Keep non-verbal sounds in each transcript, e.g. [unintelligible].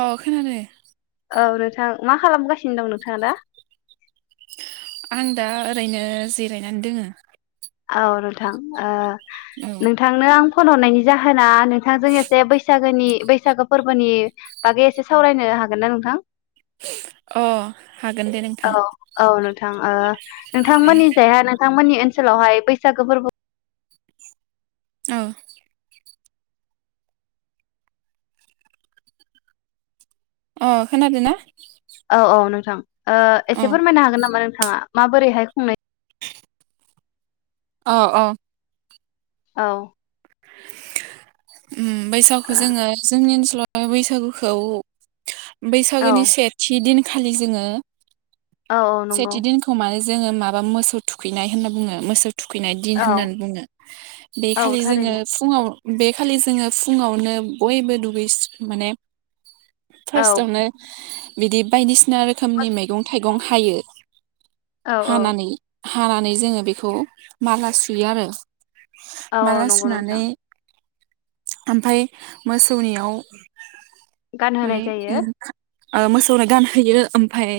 अ खोनादों औ नोंथां मा खालामगासिनो दं नोंथाङा दा आं दा ओरैनो जिरायनानै दोङो औ नोंथां ओ औ नोंथांनो आं फन हरनायनि जाहोना नों नोंथांजों एसे बैसाग बोनि बैसागो फोरबोनि बागै एसे सावरायनो हागोन ना नोंथां [unintelligible] अ हागोन दे नोंथां थां नोंथांमोननि जायहा नोंथांमोननि ओनसोलावहाय बैसागो फोरबो औ अ खोनादोंना औ औ नोंथां ओ एसे फोरमायनो हागोन नामा नों [unintelligible] माबोरैहाय खुंनाय औ औ औ उम बैसागु जोङो जोंनि ओनसोलाव बैसागुखौ औ बैसागोनि सेथि दिन खालि जोङो औ औ नंगौ सेथिदिन खमा जोङो माबा मोसौ थुखैनाय होनना बुङो मोसौ थुखैनाय दिन औ होननानै बुङो बे औ खालि थारैनो जोङो फुङाव बे खालि जोङो फुङावनो बयबो दुगैस माने औ फार्स्टआवनो बिदि बायदिसिना नि औ रोखोमनि मैंगं थाइगं गंहायो औ औ हानानै हानानै जोङो बेखौ माला सुयो आरो औ औ नंगौ नोंथां [unintelligible] ओमफाय मोसौनियाव गानहोनाय जायो अ मोसौनो गानहोयो ओमफाय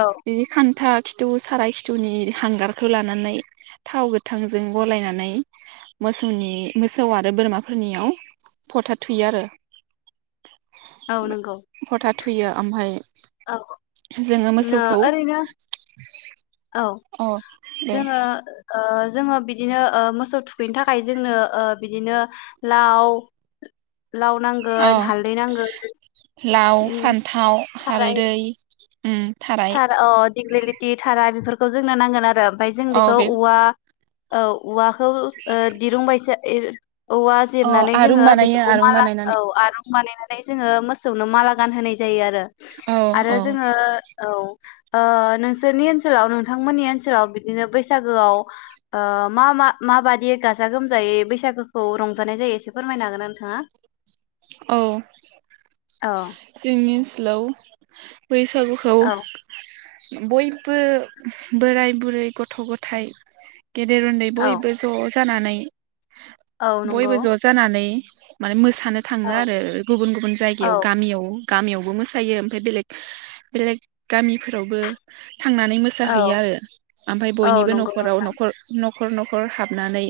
औ बिदि खान्था खिथु साराय खिथौनि हांगारखौ लानानै थाव गोथांजों गलायनानै मोसौनि मोसौ आरो बोरमाफोरनियाव फथा थुयो आरो औ नंगौ फथा थुयो ओमफाय औ जोङो नो मोसौखौ ओरैनो औ अ दे जोङो ओ जोङो बिदिनो ओ मोसौ थुखैनो थाखाय जोंनो ओ बिदिनो लाव लाव अ नांगोन हालदै नांगोन लाव उम फान्थाव थाराय हालदै उम थाराय थार अ दिग्लिलिटि थारा बेफोरखौ जोंनो नांगोन आरो ओमफाय जों अ बेखौ बे औवा औ औवा खौ ओ दिरुंबायसा औवा अ जिरनानै आरुं जोङो बानायो बेखौ आरुं माला बानायनानै औ आरुं बानायनानै जोङो मोसौनो माला गानहोनाय जायो आरो औ आरो औ जोङो औ अ नोंसोरनि ओनसोलाव नोंथांमोननि ओनसोलाव बिदिनो बैसागोआव ओ मा मा माबादि गाजा गोमजायै बैसागोखौ रंजानाय जायो एसे फोरमायनो हागोना नोंथाङा औ औ जोंनि लौ बैसागुखौ औ बयबो बोराय बुरै गथ' गथाइ गेदेर उन्दै औ बयबो ज' जानानै औ बयबो नंगौ ज' जानानै माने मोसा थाङो औ आरो गुबुन गुबुन औ जायगायाव गामियाव गामियावबो मोसायो ओमफ्राय बेलेक बेलेग गामिफोरावबो थांनानै औ मोसाहैयो आरो ओमफ्राय औ बयनिबो नंगौ नखराव नोंथां नखर नख नखर नखर हाबनानै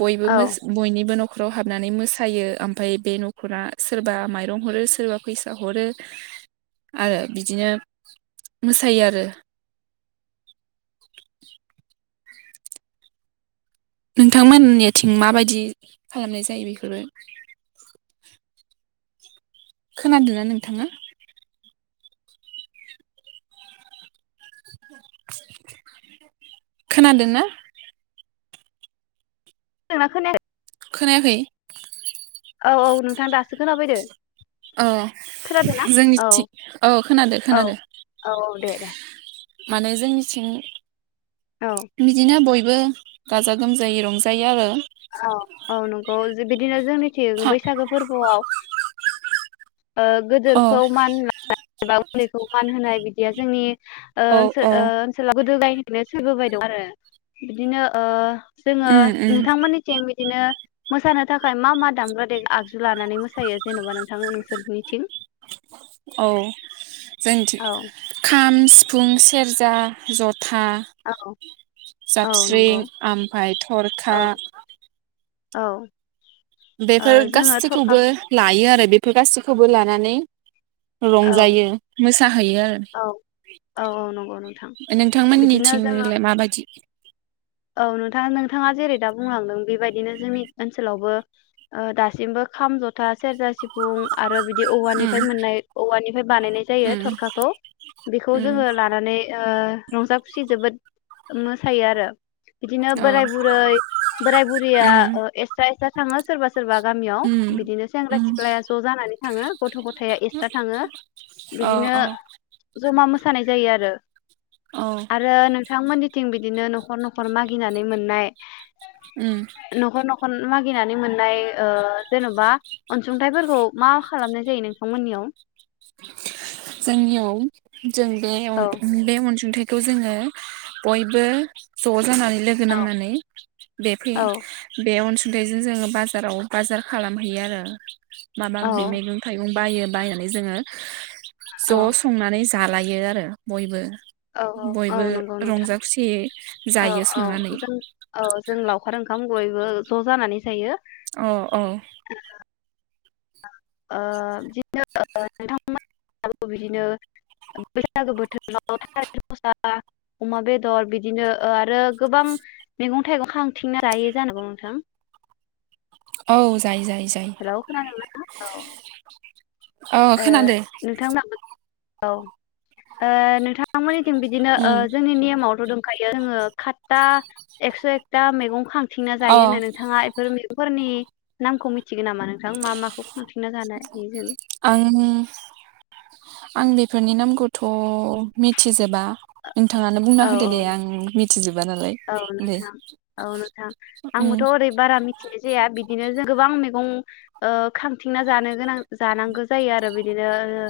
बयबो औ मोस बयनिबो नख नखराव हाबनानै मोसायो ओमफ्राय बे नखरा सोरबा माइरं हरो सोरबा फैसा हरो आरो बिदिनो मोसायो आरो [inaudible] नोंथांमोननिथिं माबायदि खालामनाय जायो बेफोरो खोनादोंना नोंथाङा खोनादोंना खोनादों ना खोनाया याखै औ औ नोंथां दासो खोनाफैदो अ खोनादोना? औ जोंनिथिं औ खोनादो औ खोनादो औ दे दे माने जोंनिथिं औ बिदिनो बय बो गाजा गोमजायै रंजायो आरो औ औ नंगौ जो-बिदिनो जोंनि थिं खा बैसागो फोरबोआव ओ अ गोदोरखौ मान होनाय एबा उन्दैखौ मान होनाय बिदि बेयो जोंनि ओ औ औ ओनसोल [unintelligible] बे सोलिबोबाय दं आरो बिदिनो ओ जोङो उम उम नोंथांमोननिथिं बिदिनो मोसानो थाखाय मा मा दामग्रा दे आगजु लानानै मोसायो जेनबा नोंथांमो सोरनिथिं औ जोंनिथि खाम सिफ फुं सेरजा जथ था औ औ नंगौ जाबस्रिं आमफ्राय औ थरखा औ ओ बेफोर जोङो थरखा गासैखौबो लायो आरो बेफोर गासैखौबो लानानै औ रंजायो मोसाहैयो औ औ औ नंगौ नोंथां ओ बिदिनो जोङो नोंथांमोननिथिंलाय माबायदि औ नोंथां नोंथाङा जेरै दा बुंलांदों बेबायदिनो जोंनि ओनसोलावबो ओ दासिमबो खाम जथा सेरजा सिफुं आरो बिद दि औवानिफ्राय उम मोननाय औवानिफ्राय बानायनाय जायो उम थरखाखौ बेखौ उम जोङो लानानै ओ रंजा खुसि जोबोद मोसायो आरो बिदिनो औ बोराय बुरै बोराय बुरैया उम ओ एक्स्ट्रा एक्स्ट्रा थाङो सोरबा सोरबा गामियाव उम बिदिनो सेंग्रा उम सिख्लाया ज' जानानै थाङो गथ' गथाया एक्सट्रा थाङो अ बिदिनो अ जमा मो मोसानाय जायो आरो। औ आरो नोंथांमोननि थिं बिदिनो नखर न'खर मागिनानै मोननाय उम नखर नखर [unintelligible] गिनानै मोननाय ओ जेन'बा अनसुंथाइफोरखौ मा खालामनो जायो नोंथांमोननियाव [inaudible] जोंनियाव जों बे अन औ बे अनसुंथाइ खौ जोङो बयबो ज जानानै लोगो औ नांनानै [unintelligible] औ बेजों जोङो बाजाराव बाजार खालामहैयो आरो माबा औ बि मैगं थाइगं बायो बायनानै जोङो [inaudible] औ ज' संनानै जालायो आरो बयबो औ औ औ बयबो नंगौ नोंथां रंजा खुसियै औ जायो औ संनानै जों औ जों लावखार ओंखाम बयबो ज' जानानै जायो औ औ [unintelligible] ओ ओ नोंथां मोनाबो बिदिनो बैसागो बोथोराव [unintelligible] अमा बेदर बिदिनो आरो गोबां मैगं थाइगं खांथिंना लायो जानांगौ नोंथां औ जायो जायो जायो हेलौ खोनादोंना औ ओ अ खोनादो नोंथांमोनाबो औ ओ नोंथांमोननि बिदिनो ओ उम जोंनि नेमावथ' दं ओमफायो जोङो खतता एक्स' एकता मैगं खां थिंना अ जायो होननानै नोंथाङा बेफोर फोरनि नामखौ मिथ मिथिगोन नामा नोंथां मा माखौ खांफिनना जानाय जों आं आं बेफोरनि नामखौथ' मिथिजोबा नोंथाङानो बुंना औ होदो दे आं मिथिजोबा नालाय औ औ दे नोंथां औ नोंथां उम आंबोथ' ओरै बारा मिथिनाय जाया बिदिनो जों गोबां मैगं ओ खां बिथिंना जानो गोनां जानांगो जायो आरो बिदि बिदिनो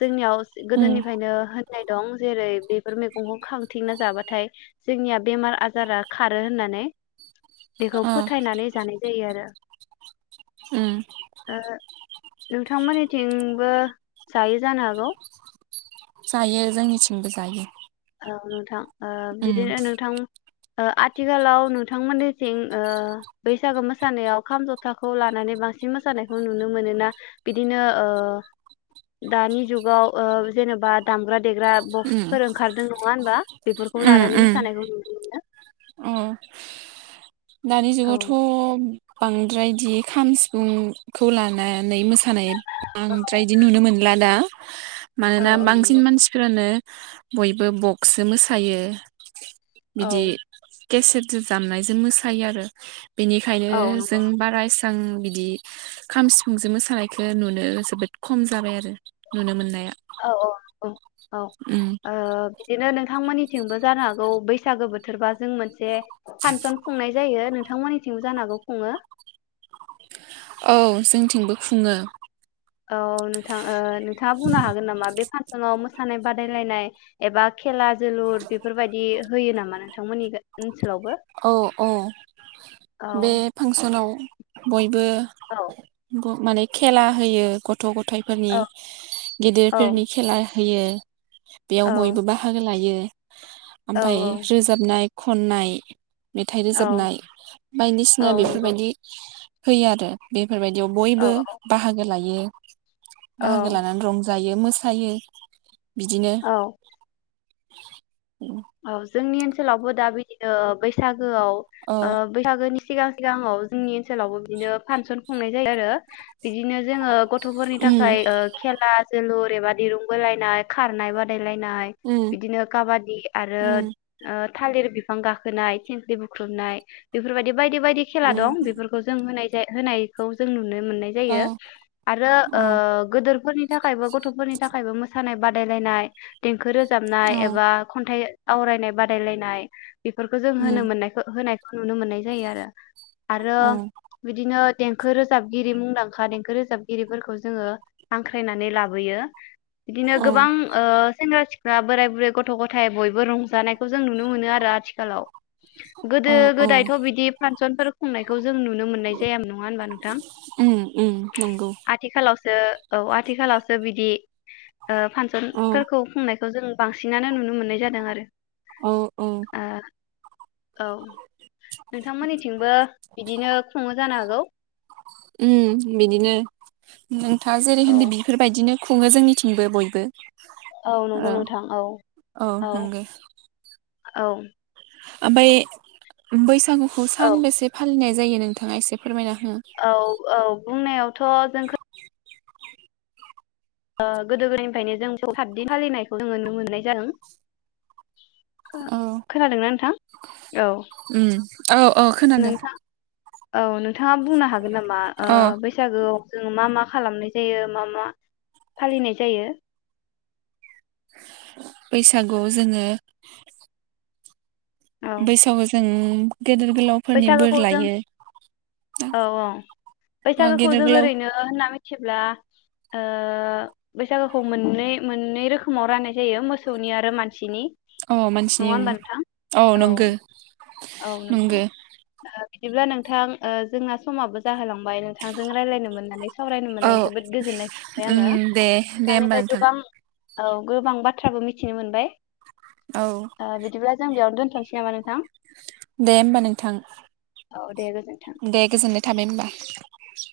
जोंनियाव उम गोदोनिफ्रायनो नाय दं जेरै बेफोर मैगंखौ खां थिंना जाबाथाय जोंनिया बेमार आजारा खारो होननानै बेखौ अ फोथायनानै जानाय जायो आरो उम ओ नोंथांमोननिथिंबो जायो जानो हागौ जायो जोंनिथिंबो जायो ओ नोंथां ओ उम बिदिनो नोंथां ओ आथिखालाव नोंथांमोननिथिं बैसागो मोसानायाव खाम जथाखौ लानानै बांसिन मोसानायखौ नुनो मोनोना बिदिनो ओ दानि जुगाव ओ जेनेबा दामग्रा देग्रा बकस उम फोर ओंखारदों नङा होनबा बेफोरखौ उम लानानै उम मोसानायखौ नुनो मोनो अ दानि औ जुगावथ' बांद्रायदि खाम सिफुंखौ लानानै मोस खानाय बांद्राय इदि नुनो मोनला दा। [inaudible] औ मानोना औ बांसिन नंगौ मानसिफोरानो बयबो बक्सो मोसायो औ बिदि केसेट जु जामनायजों मोस थायो आरो बेनिखायनो औ जों नंगौ बाराइसां बिदि बिदि खाम सिफुंजों मोसानायखौ नुनो जोबोद खम जाबाय आरो नुनो मोननाय औ औ औ औ ओ बिदिनो नोंथांमोननि थिंबो जानो हागौ बैसागो बोथोरबा जों मोनसे फानसन खुंनाय जायो नोंथांमोननि थिंबो जानो हागौ खुङो औ जोंथिंबो खुङो औ नोंथां ओ नोंथाङा बुंनो हागोन नामा बे फानस न आव मोसानाय बादायलायनाय एबा खेला जोलुर बेफोरबायदि होयो नामा नोंथांमोननि गा ओन औ औ औ बे फांसनाव बय बो औ ब माने खेला होयो गथ थ' गथाइ फोरनि औ औ गिदिरफोरनि खेला होयो बेयाव औ बयबो बाहागो लायो औ ओमफाय रोजाबनाय खननाय मेथाइ औ रोजाबनाय बायदिसिनाया औ नंगौ बेफोरबायदि होयो आरो बे फोरबायदियाव औ बयबो औ बाहागो लायो [inaudible] बाहागो औ लानानै रंजायो मोसायो बिदिनो [inaudible] औ औ जोंनि ओनसोलावबो दा बिदिनो ओ बैसाग गोआव औ ओ बैसागोनि सिगां सिगाङाव जोंनि ओनसोलावबो बिदिनो फानसन खुंनाय जायो आरो बिदिनो जोङो गथ'फोरनि उम थाखाय ओ खेला जोलुर बेबा दिरुं बोलायनाय खारनाय बादाय लायनाय उम बिदिनो काबादि ओ उम ओ थालिर बिफां गाखोनाय थिंखलि बुख्रबनाय बेफोर बायदि बायदि बायदि खेला दं उम बेफोरखौ जों होनाय जाय होनायखौ जों नु नों मोननाय औ जायो आरो अ ओ गोदोरफोरनि थाखायबो गथफोरनि थाखायबो मोसा नाय बादायलायनाय दें खो रोजाबनाय औ एबा खनथाइ आवरायनाय बादायलायनाय बेफोरखौ जों होनो उम मोननायखौ होनाय नुनो मोननाय जायो आरो आरो अ बिदिनो देंखो रोजाबगिरि मुंदांखा देंखो रोजाबगिरिफोरखौ जोङो हांख्रायनानै लाबोयो बिदिनो अ गोबां ओ सेंग्रा सिख ला बोराय बुरै ग थ गथाय बयबो रंजानायखौ जों नुनो मोनो आरो आथिखालाव गोदो अ औ गोदायथ बिदि फान सनफोर खुंनायखौ जों नुनो मोननाय जाया नङा होनबा नोंथां उम उम नंगौ आथिखालाव ओ औ आथिखालावसो बिदि ओ औ फांसनफोरखौ खुंनाय जों बांसिन नानो नुनो मोननाय जादों आरो औ औ औ नोंथांमोननिथिंबो बिदिनो खुङो जानो हागौ उम बिदिनो नोंथाङा जेरै औ होनदो बेफोर बायदिनो खुङो जोंनिथिंबो बयबो औ नंगौ ओ नोंथां औ औ औ ओमफ्राय बैसागु खौ औ सान बोसे फालिनाय जायो नोंथाङा एसे फोरमायना हो औ औ बुंनायावथ जोंखो गोदो गोदायनिफ्रायनो जोंखौ सातदिन फालिनायखौ जोङो नुनो मोननाय जादों खो औ खोनादोंना नोंथां औ उम औ औ खोनादों नोंथां औ नों नोंथाङा बुंनो हागोन नामा अ बैसागोआव जों मा मा खालामनाय जायो मा मा फालिनाय जायो बैसागुआव जोङो औ बैसागाव जों उम बैसागोखौ जों औ औ अ बैसागोखौ गेदेर जों गोलाव ओरैनो होनना मिथि थियोब्ला ओ बैसागोखौ मोननै मोननै रोखोमाव राननाय जायो मोसौनि आरो मानसिनि औ नङा मानसिनि होमबा नोंथां उम औ नंगो औ नोंथां नंगो बिदिब्ला नोंथां ओ जोंना समाबो जाहोलांबाय नोंथांजों रायलायनो मोननानै सावरायनो औ मोननानै जोबोद गोजोननाय थाबाय उम आङो दे दे होमबा नोंथांनिफ्राय नोंथां गोबां औ गोबां बाथ्राबो मिथिनो मोनबाय औ ओ बिदिब्ला जों बिमानो दो थसै नामा नोंथां दे होमबा नोंथां औ दे गोजोन्थों दे गोजोन्नाय थाबाय होनबा